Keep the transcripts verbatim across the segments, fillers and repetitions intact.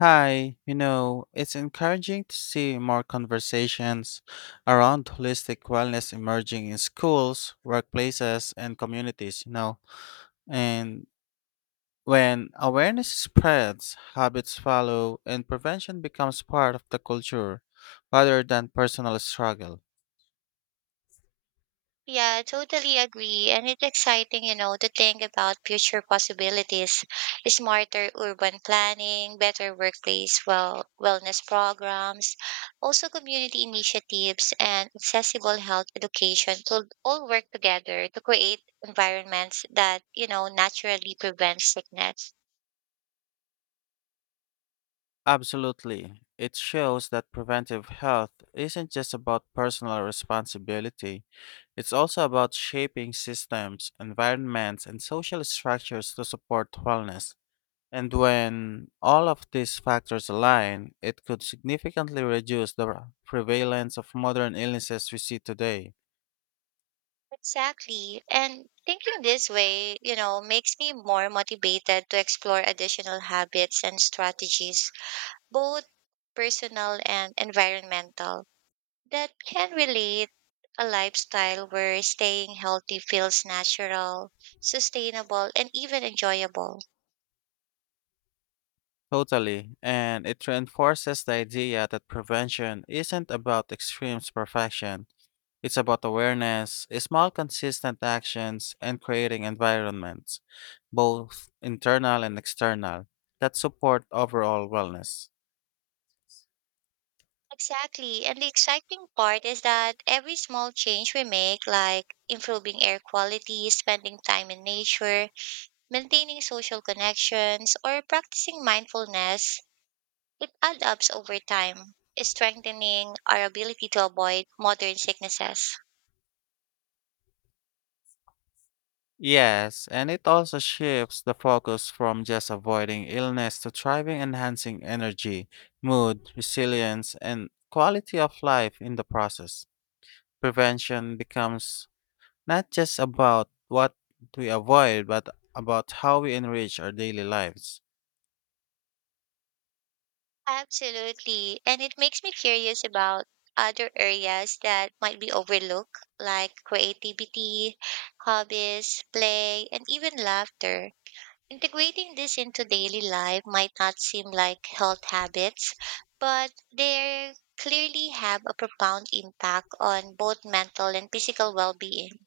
Hi, you know, it's encouraging to see more conversations around holistic wellness emerging in schools, workplaces, and communities, you know. And when awareness spreads, habits follow, and prevention becomes part of the culture rather than personal struggle. Yeah, I totally agree. And it's exciting, you know, to think about future possibilities, smarter urban planning, better workplace well wellness programs, also community initiatives and accessible health education to all work together to create environments that, you know, naturally prevent sickness. Absolutely. It shows that preventive health isn't just about personal responsibility. It's also about shaping systems, environments, and social structures to support wellness. And when all of these factors align, it could significantly reduce the prevalence of modern illnesses we see today. Exactly. And thinking this way, you know, makes me more motivated to explore additional habits and strategies both personal and environmental, that can relate a lifestyle where staying healthy feels natural, sustainable, and even enjoyable. Totally. And it reinforces the idea that prevention isn't about extreme perfection. It's about awareness, small consistent actions, and creating environments, both internal and external, that support overall wellness. Exactly. And the exciting part is that every small change we make, like improving air quality, spending time in nature, maintaining social connections, or practicing mindfulness, it adds up over time, strengthening our ability to avoid modern sicknesses. Yes, and it also shifts the focus from just avoiding illness to thriving, enhancing energy, mood, resilience, and quality of life in the process. Prevention becomes not just about what we avoid, but about how we enrich our daily lives. Absolutely. And it makes me curious about other areas that might be overlooked, like creativity, hobbies, play, and even laughter. Integrating this into daily life might not seem like health habits, but they clearly have a profound impact on both mental and physical well being.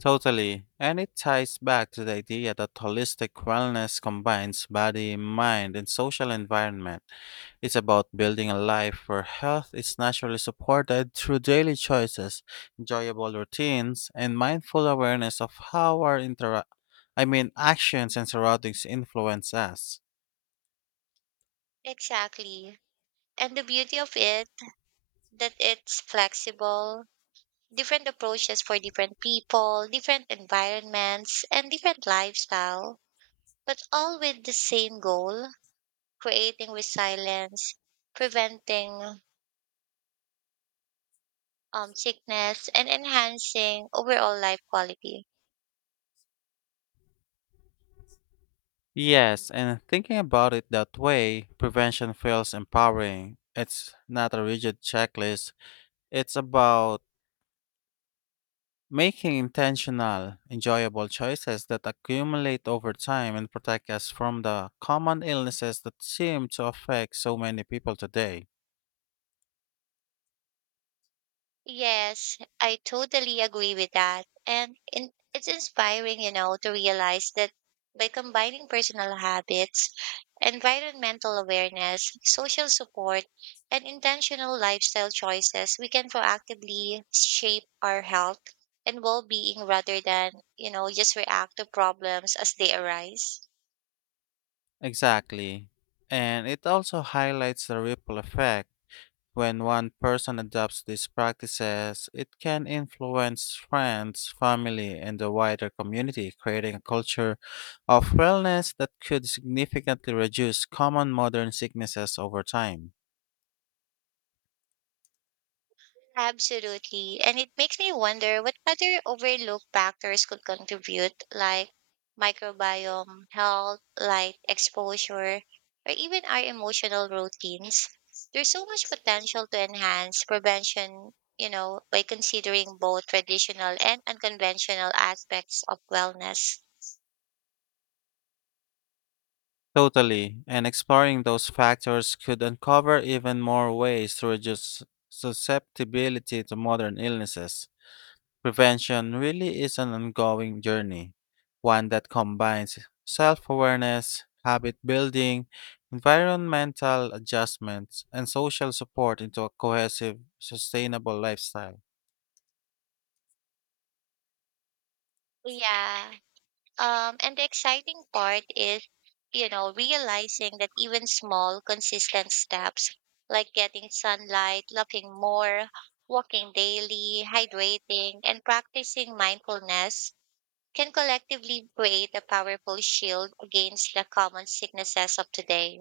Totally. And it ties back to the idea that holistic wellness combines body, mind, and social environment. It's about building a life where health is naturally supported through daily choices, enjoyable routines, and mindful awareness of how our intera- I mean actions and surroundings influence us. Exactly. And the beauty of it that it's flexible different approaches for different people, different environments, and different lifestyle, but all with the same goal, creating resilience, preventing um, sickness, and enhancing overall life quality. Yes, and thinking about it that way, prevention feels empowering. It's not a rigid checklist. It's about making intentional, enjoyable choices that accumulate over time and protect us from the common illnesses that seem to affect so many people today. Yes, I totally agree with that. And in, it's inspiring, you know, to realize that by combining personal habits, environmental awareness, social support, and intentional lifestyle choices, we can proactively shape our health and well-being rather than, you know, just react to problems as they arise. Exactly. And it also highlights the ripple effect. When one person adopts these practices, it can influence friends, family, and the wider community, creating a culture of wellness that could significantly reduce common modern sicknesses over time. Absolutely. And it makes me wonder what other overlooked factors could contribute, like microbiome, health, light exposure, or even our emotional routines. There's so much potential to enhance prevention, you know, by considering both traditional and unconventional aspects of wellness. Totally, and exploring those factors could uncover even more ways to reduce susceptibility to modern illnesses. Prevention really is an ongoing journey, one that combines self awareness, habit building, environmental adjustments, and social support into a cohesive, sustainable lifestyle. Yeah. Um, and the exciting part is, you know, realizing that even small, consistent steps like getting sunlight, loving more, walking daily, hydrating, and practicing mindfulness can collectively create a powerful shield against the common sicknesses of today.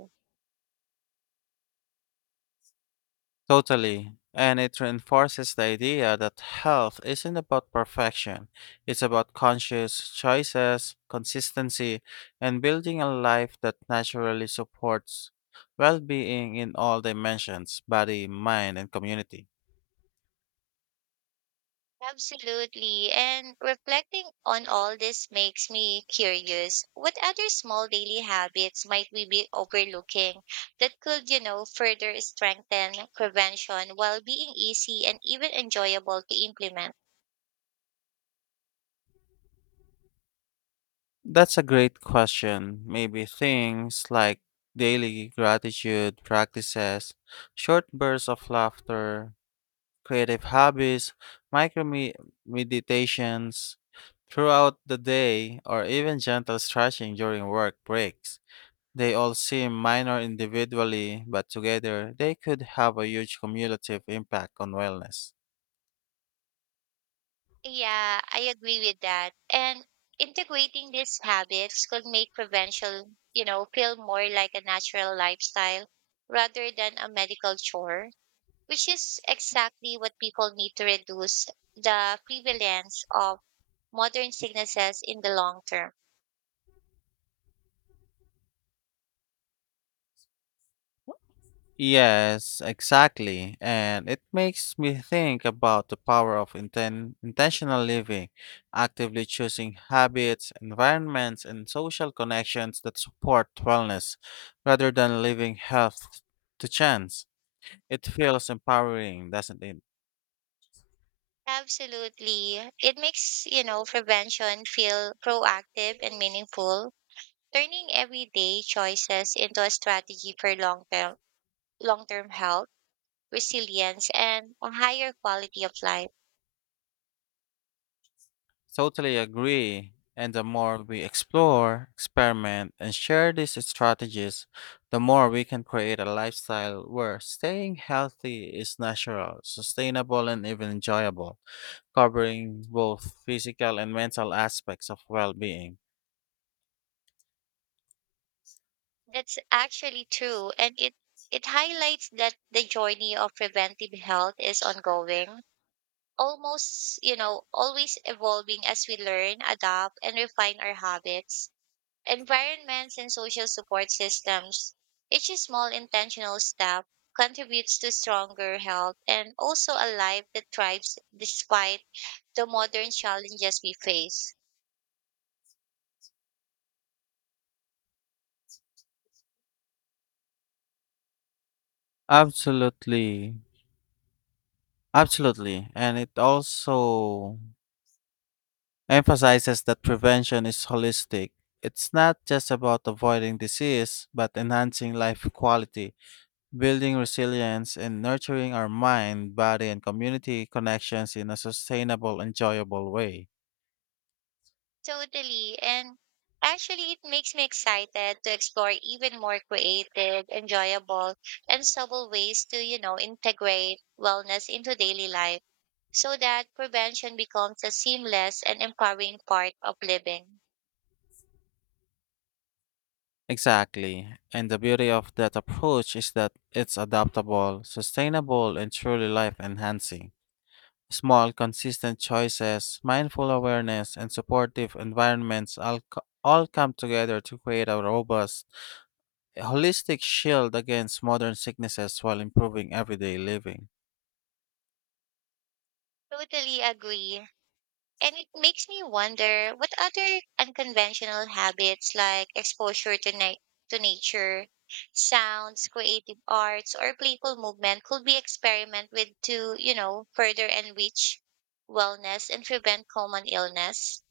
Totally. And it reinforces the idea that health isn't about perfection. It's about conscious choices, consistency, and building a life that naturally supports well being in all dimensions body, mind, and community. Absolutely. And reflecting on all this makes me curious. What other small daily habits might we be overlooking that could, you know, further strengthen prevention while being easy and even enjoyable to implement? That's a great question. Maybe things like daily gratitude practices, short bursts of laughter, creative hobbies, micro me- meditations throughout the day, or even gentle stretching during work breaks. They all seem minor individually, but together they could have a huge cumulative impact on wellness. Yeah, I agree with that. And integrating these habits could make prevention, you know, feel more like a natural lifestyle rather than a medical chore, which is exactly what people need to reduce the prevalence of modern sicknesses in the long term. Yes, exactly. And it makes me think about the power of inten- intentional living, actively choosing habits, environments, and social connections that support wellness rather than leaving health to chance. It feels empowering, doesn't it? Absolutely. It makes, you know, prevention feel proactive and meaningful, turning everyday choices into a strategy for long-term long-term health, resilience, and a higher quality of life. Totally agree. And the more we explore, experiment, and share these strategies, the more we can create a lifestyle where staying healthy is natural, sustainable, and even enjoyable, covering both physical and mental aspects of well being. That's actually true, and it it highlights that the journey of preventive health is ongoing almost, you know, always evolving as we learn, adapt, and refine our habits, environments, and social support systems. Each small intentional step contributes to stronger health and also a life that thrives despite the modern challenges we face. Absolutely. Absolutely. And it also emphasizes that prevention is holistic. It's not just about avoiding disease, but enhancing life quality, building resilience and nurturing our mind, body, and community connections in a sustainable, enjoyable way. Totally. And actually, it makes me excited to explore even more creative, enjoyable, and subtle ways to, you know, integrate wellness into daily life so that prevention becomes a seamless and empowering part of living. Exactly. And the beauty of that approach is that it's adaptable, sustainable, and truly life enhancing. Small, consistent choices, mindful awareness, and supportive environments all, co- all come together to create a robust, holistic shield against modern sicknesses while improving everyday living. Totally agree. And it makes me wonder what other unconventional habits like exposure to, na- to nature, sounds, creative arts, or playful movement could be experimented with to, you know, further enrich wellness and prevent common illness.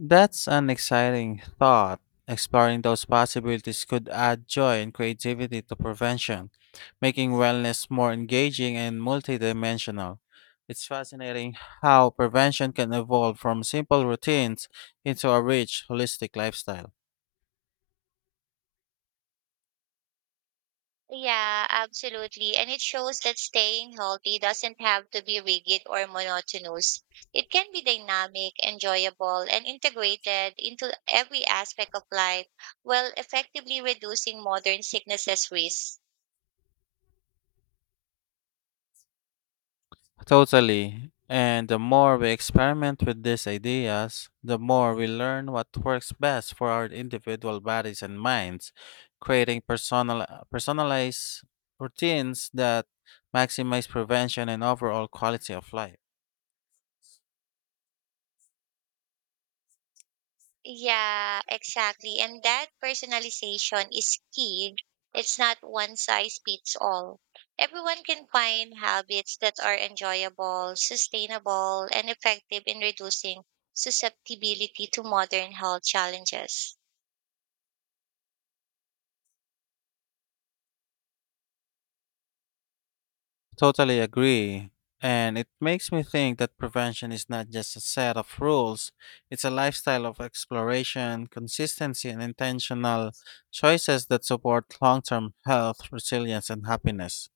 That's an exciting thought. Exploring those possibilities could add joy and creativity to prevention, making wellness more engaging and multidimensional. It's fascinating how prevention can evolve from simple routines into a rich, holistic lifestyle. Yeah, absolutely. And it shows that staying healthy doesn't have to be rigid or monotonous. It can be dynamic, enjoyable, and integrated into every aspect of life while effectively reducing modern sicknesses risk. Totally. And the more we experiment with these ideas, the more we learn what works best for our individual bodies and minds, creating personal, personalized routines that maximize prevention and overall quality of life. Yeah, exactly. And that personalization is key. It's not one size fits all. Everyone can find habits that are enjoyable, sustainable, and effective in reducing susceptibility to modern health challenges. Totally agree. And it makes me think that prevention is not just a set of rules, it's a lifestyle of exploration, consistency, and intentional choices that support long term health, resilience, and happiness.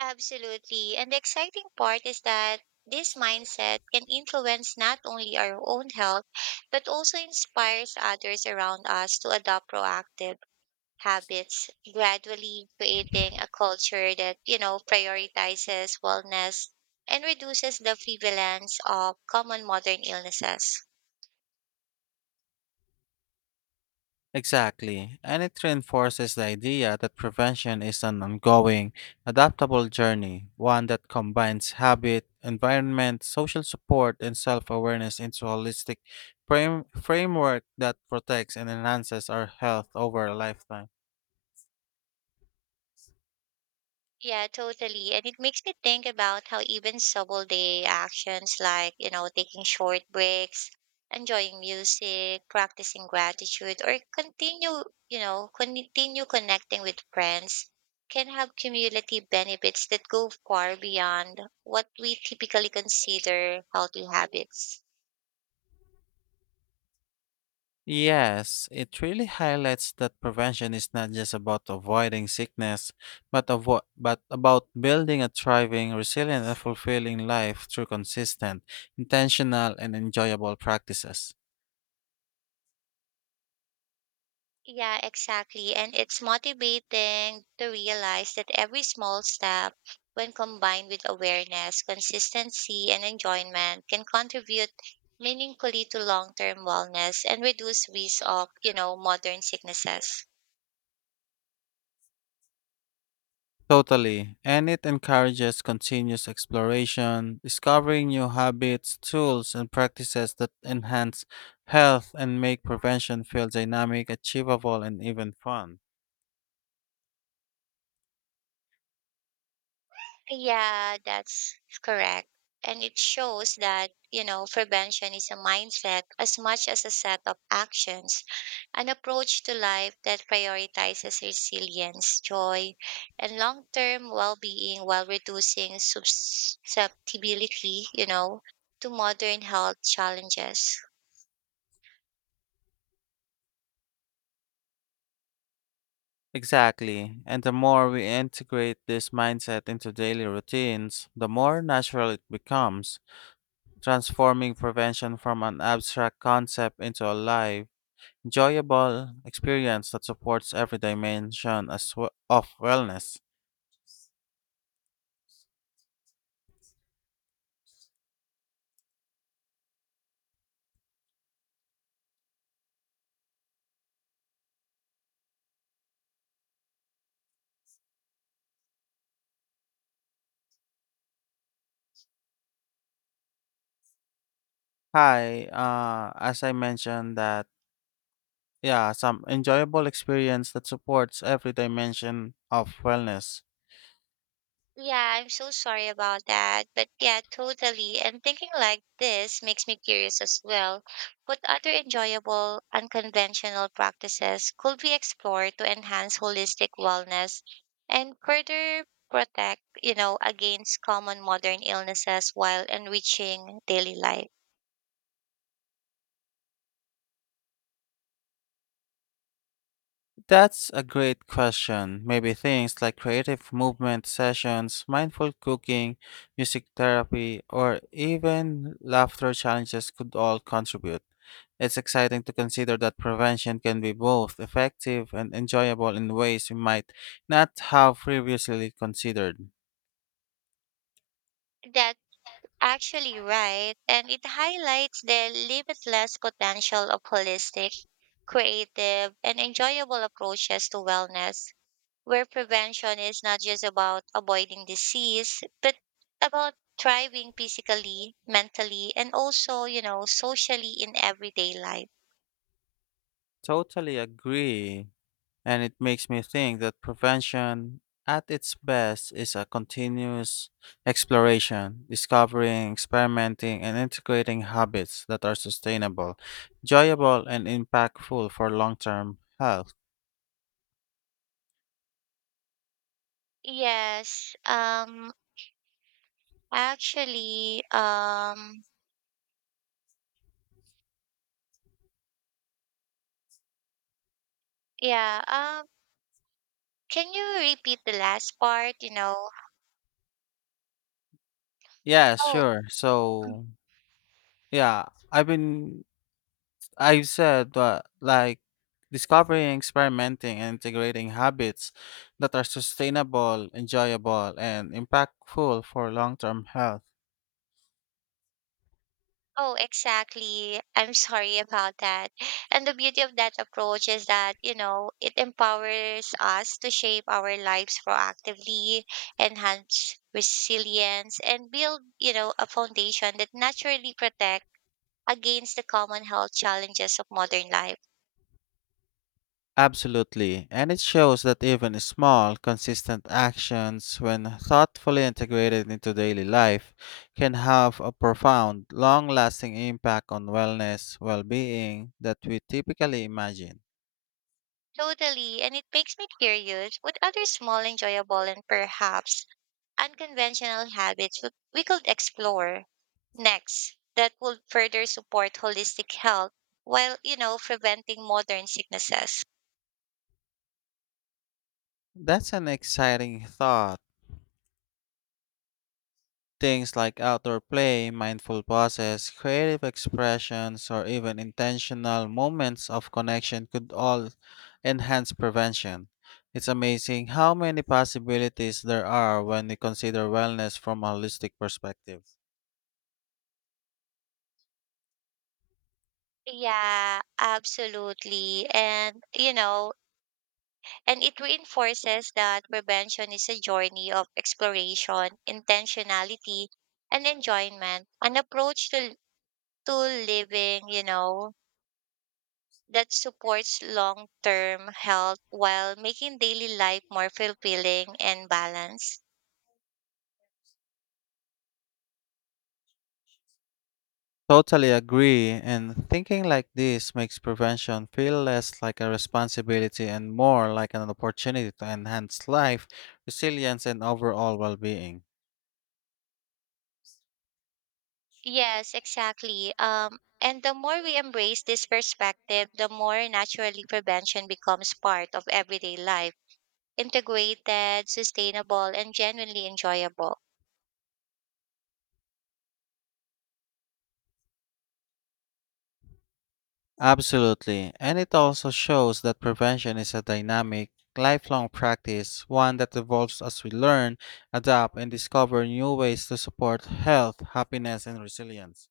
Absolutely. And the exciting part is that this mindset can influence not only our own health, but also inspires others around us to adopt proactive habits, gradually creating a culture that, you know, prioritizes wellness and reduces the prevalence of common modern illnesses. Exactly, and it reinforces the idea that prevention is an ongoing, adaptable journey, one that combines habit, environment, social support, and self awareness into a holistic frame- framework that protects and enhances our health over a lifetime. Yeah, totally. And it makes me think about how even subtle day actions like, you know, taking short breaks, enjoying music, practicing gratitude, or continue, you know, continue connecting with friends can have cumulative benefits that go far beyond what we typically consider healthy habits. Yes, it really highlights that prevention is not just about avoiding sickness, but avo- but about building a thriving, resilient, and fulfilling life through consistent, intentional, and enjoyable practices. Yeah, exactly. And it's motivating to realize that every small step, when combined with awareness, consistency, and enjoyment, can contribute meaningfully to long term wellness and reduce risk of, you know, modern sicknesses. Totally. And it encourages continuous exploration, discovering new habits, tools, and practices that enhance health and make prevention feel dynamic, achievable, and even fun. Yeah, that's correct. And it shows that, you know, prevention is a mindset as much as a set of actions, an approach to life that prioritizes resilience, joy, and long term well being while reducing susceptibility, you know, to modern health challenges. Exactly. And the more we integrate this mindset into daily routines, the more natural it becomes, transforming prevention from an abstract concept into a live, enjoyable experience that supports every dimension as we- of wellness. Hi, uh, as I mentioned that, yeah, some enjoyable experience that supports every dimension of wellness. Yeah, I'm so sorry about that. But yeah, totally. And thinking like this makes me curious as well. What other enjoyable, unconventional practices could we explore to enhance holistic wellness and further protect, you know, against common modern illnesses while enriching daily life? That's a great question. Maybe things like creative movement sessions, mindful cooking, music therapy, or even laughter challenges could all contribute. It's exciting to consider that prevention can be both effective and enjoyable in ways we might not have previously considered. That actually right. And it highlights the limitless potential of holistic, creative, and enjoyable approaches to wellness where prevention is not just about avoiding disease, but about thriving physically, mentally, and also, you know, socially in everyday life. Totally agree. And it makes me think that prevention at its best is a continuous exploration, discovering, experimenting, and integrating habits that are sustainable, enjoyable, and impactful for long term health. Yes. Um actually, um yeah, um can you repeat the last part, you know? Yeah, Oh, sure. So, yeah, I've been, I've said that like discovering, experimenting, and integrating habits that are sustainable, enjoyable, and impactful for long term health. Oh, exactly. I'm sorry about that. And the beauty of that approach is that, you know, it empowers us to shape our lives proactively, enhance resilience, and build, you know, a foundation that naturally protect against the common health challenges of modern life. Absolutely, and it shows that even small, consistent actions, when thoughtfully integrated into daily life, can have a profound, long lasting impact on wellness, well being that we typically imagine. Totally. And it makes me curious what other small, enjoyable, and perhaps unconventional habits we we could explore next that would further support holistic health while, you know, preventing modern sicknesses. That's an exciting thought. Things like outdoor play, mindful pauses, creative expressions, or even intentional moments of connection could all enhance prevention. It's amazing how many possibilities there are when we consider wellness from a holistic perspective. Yeah, absolutely. And, you know, and it reinforces that prevention is a journey of exploration, intentionality, and enjoyment, an approach to, to living, you know, that supports long term health while making daily life more fulfilling and balanced. Totally agree, and thinking like this makes prevention feel less like a responsibility and more like an opportunity to enhance life, resilience, and overall well being. Yes, exactly. Um, and the more we embrace this perspective, the more naturally prevention becomes part of everyday life, integrated, sustainable, and genuinely enjoyable. Absolutely. And it also shows that prevention is a dynamic, lifelong practice, one that evolves as we learn, adapt, and discover new ways to support health, happiness, and resilience.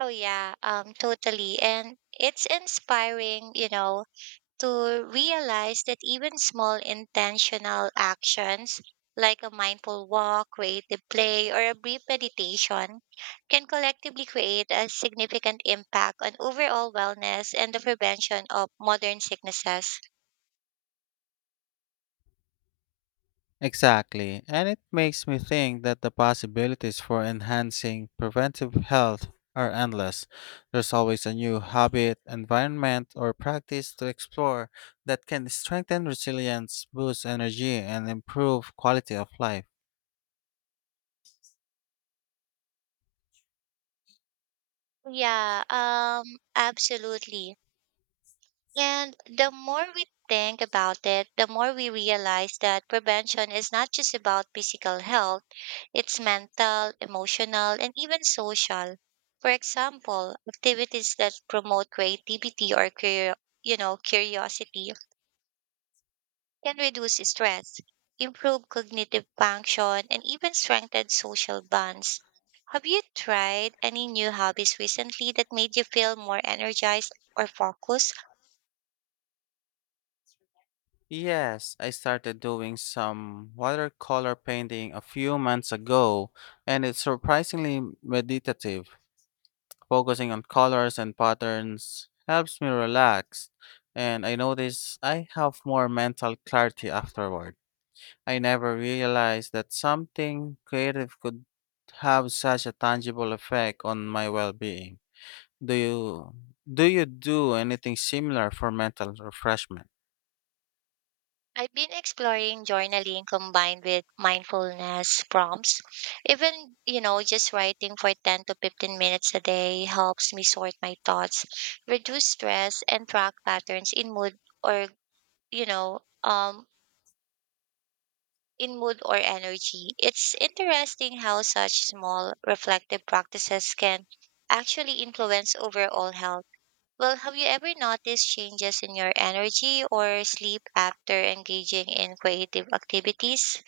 Oh, yeah, um, totally. And it's inspiring, you know, to realize that even small intentional actions like a mindful walk, creative play, or a brief meditation can collectively create a significant impact on overall wellness and the prevention of modern sicknesses. Exactly. And it makes me think that the possibilities for enhancing preventive health are endless. There's always a new habit, environment, or practice to explore that can strengthen resilience, boost energy, and improve quality of life. Yeah, um, absolutely. And the more we think about it, the more we realize that prevention is not just about physical health, it's mental, emotional, and even social. For example, activities that promote creativity or curio- you know, curiosity can reduce stress, improve cognitive function, and even strengthen social bonds. Have you tried any new hobbies recently that made you feel more energized or focused? Yes, I started doing some watercolor painting a few months ago, and it's surprisingly meditative. Focusing on colors and patterns helps me relax, and I notice I have more mental clarity afterward. I never realized that something creative could have such a tangible effect on my well-being. Do you do you do anything similar for mental refreshment? I've been exploring journaling combined with mindfulness prompts. Even, you know, just writing for ten to fifteen minutes a day helps me sort my thoughts, reduce stress, and track patterns in mood or, you know, um, in mood or energy. It's interesting how such small reflective practices can actually influence overall health. Well, have you ever noticed changes in your energy or sleep after engaging in creative activities?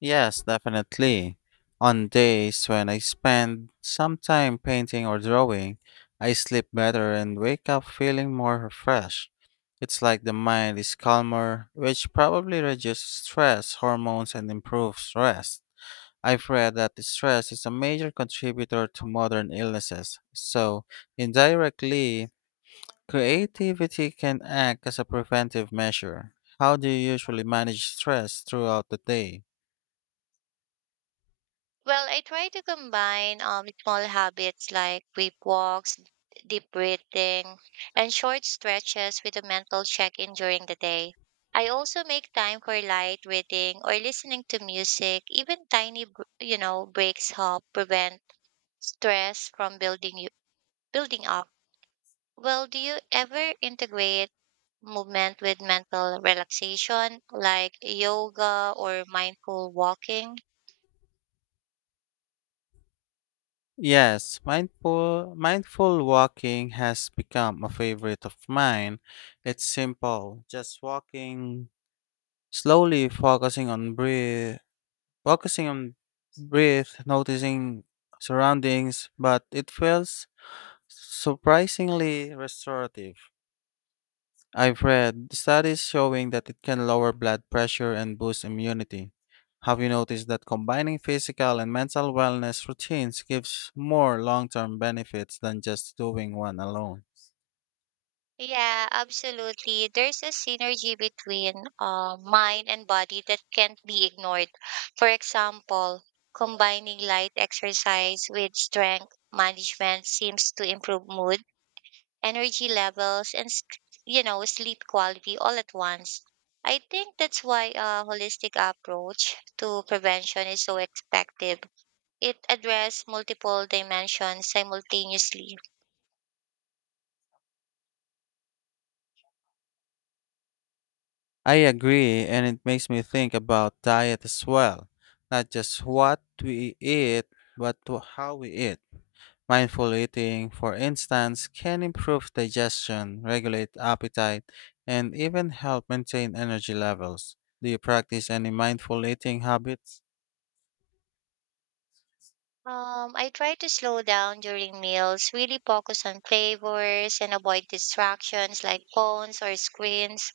Yes, definitely. On days when I spend some time painting or drawing, I sleep better and wake up feeling more refreshed. It's like the mind is calmer, which probably reduces stress hormones and improves rest. I've read that the stress is a major contributor to modern illnesses, so indirectly, creativity can act as a preventive measure. How do you usually manage stress throughout the day? Well, I try to combine um, small habits like deep walks, deep breathing, and short stretches with a mental check in during the day. I also make time for light reading or listening to music. Even tiny, br- you know, breaks help prevent stress from building you building up. Well, do you ever integrate movement with mental relaxation like yoga or mindful walking? Yes, mindful mindful walking has become a favorite of mine. It's simple, just walking slowly, focusing on breathe, focusing on breathe, noticing surroundings, but it feels surprisingly restorative. I've read studies showing that it can lower blood pressure and boost immunity. Have you noticed that combining physical and mental wellness routines gives more long term benefits than just doing one alone? Yeah, absolutely. There's a synergy between uh, mind and body that can't be ignored. For example, combining light exercise with strength management seems to improve mood, energy levels, and s- you know sleep quality all at once. I think that's why a holistic approach to prevention is so effective. It addresses multiple dimensions simultaneously. I agree, and it makes me think about diet as well. Not just what we eat, but to how we eat. Mindful eating, for instance, can improve digestion, regulate appetite, and even help maintain energy levels. Do you practice any mindful eating habits? Um, I try to slow down during meals, really focus on flavors and avoid distractions like phones or screens.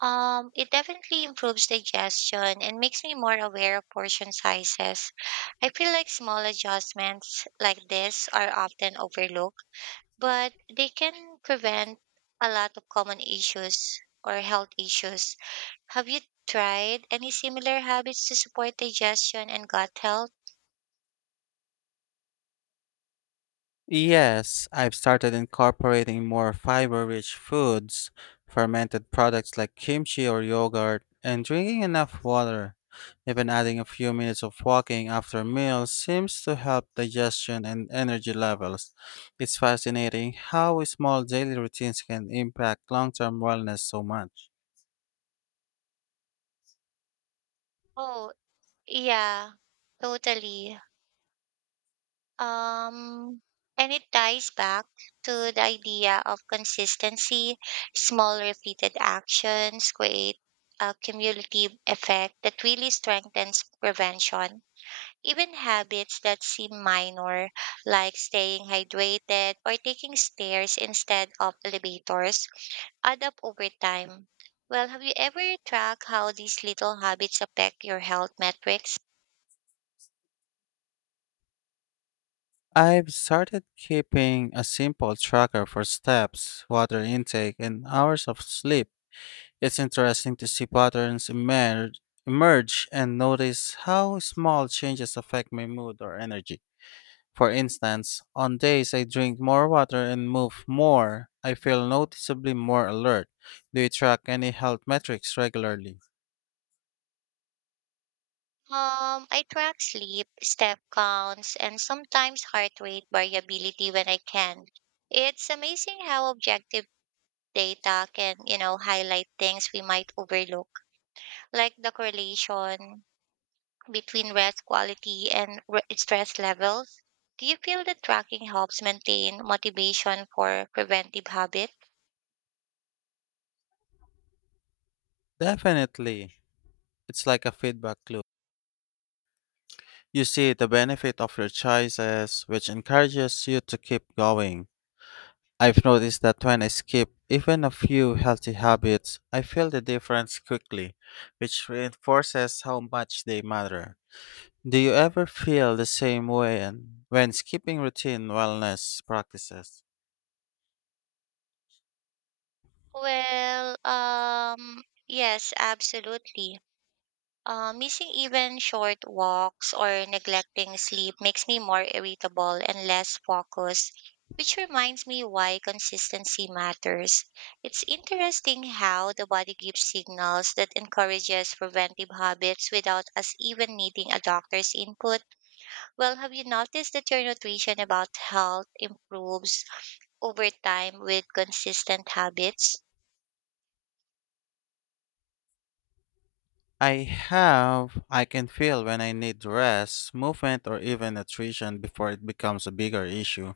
Um, it definitely improves digestion and makes me more aware of portion sizes. I feel like small adjustments like this are often overlooked, but they can prevent a lot of common issues or health issues. Have you tried any similar habits to support digestion and gut health? Yes, I've started incorporating more fiber-rich foods, fermented products like kimchi or yogurt, and drinking enough water. Even adding a few minutes of walking after meals seems to help digestion and energy levels. It's fascinating how small daily routines can impact long-term wellness so much. Oh, Yeah, Totally. Um, and it ties back to the idea of consistency. Small repeated actions create a cumulative effect that really strengthens prevention. Even habits that seem minor, like staying hydrated or taking stairs instead of elevators, add up over time. Well, have you ever tracked how these little habits affect your health metrics? I've started keeping a simple tracker for steps, water intake, and hours of sleep. It's interesting to see patterns emerge, emerge and notice how small changes affect my mood or energy. For instance, on days I drink more water and move more, I feel noticeably more alert. Do you track any health metrics regularly? Um, I track sleep, step counts, and sometimes heart rate variability when I can. It's amazing how objective data can, you know, highlight things we might overlook, like the correlation between rest quality and re- stress levels. Do you feel that tracking helps maintain motivation for preventive habit? Definitely. It's like a feedback loop. You see the benefit of your choices, which encourages you to keep going. I've noticed that when I skip even a few healthy habits, I feel the difference quickly, which reinforces how much they matter. Do you ever feel the same way and when skipping routine wellness practices? Well, um, yes, absolutely. Uh, missing even short walks or neglecting sleep makes me more irritable and less focused, which reminds me why consistency matters. It's interesting how the body gives signals that encourages preventive habits without us even needing a doctor's input. Well, have you noticed that your nutrition about health improves over time with consistent habits? I have. I can feel when I need rest, movement, or even nutrition before it becomes a bigger issue.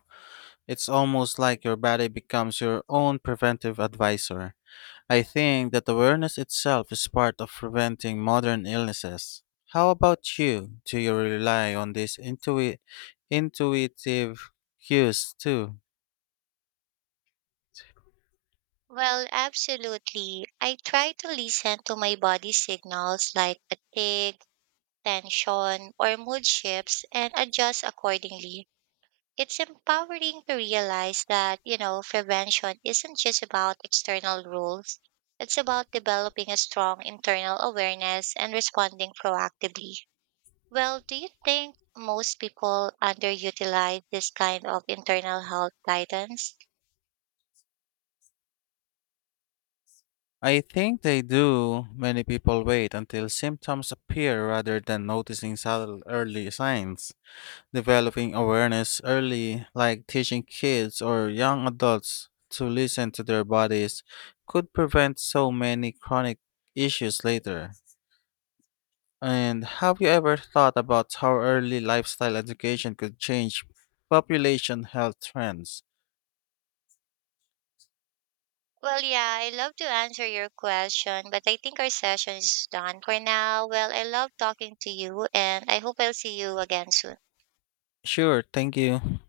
It's almost like your body becomes your own preventive advisor. I think that awareness itself is part of preventing modern illnesses. How about you? Do you rely on these intui- intuitive cues too? Well, absolutely. I try to listen to my body signals like fatigue, tension, or mood shifts and adjust accordingly. It's empowering to realize that, you know, prevention isn't just about external rules. It's about developing a strong internal awareness and responding proactively. Well, do you think most people underutilize this kind of internal health guidance? I think they do. Many people wait until symptoms appear rather than noticing subtle early signs. Developing awareness early, like teaching kids or young adults to listen to their bodies, could prevent so many chronic issues later. And have you ever thought about how early lifestyle education could change population health trends? Well, yeah, I love to answer your question, but I think our session is done for now. Well, I love talking to you, and I hope I'll see you again soon. Sure, thank you.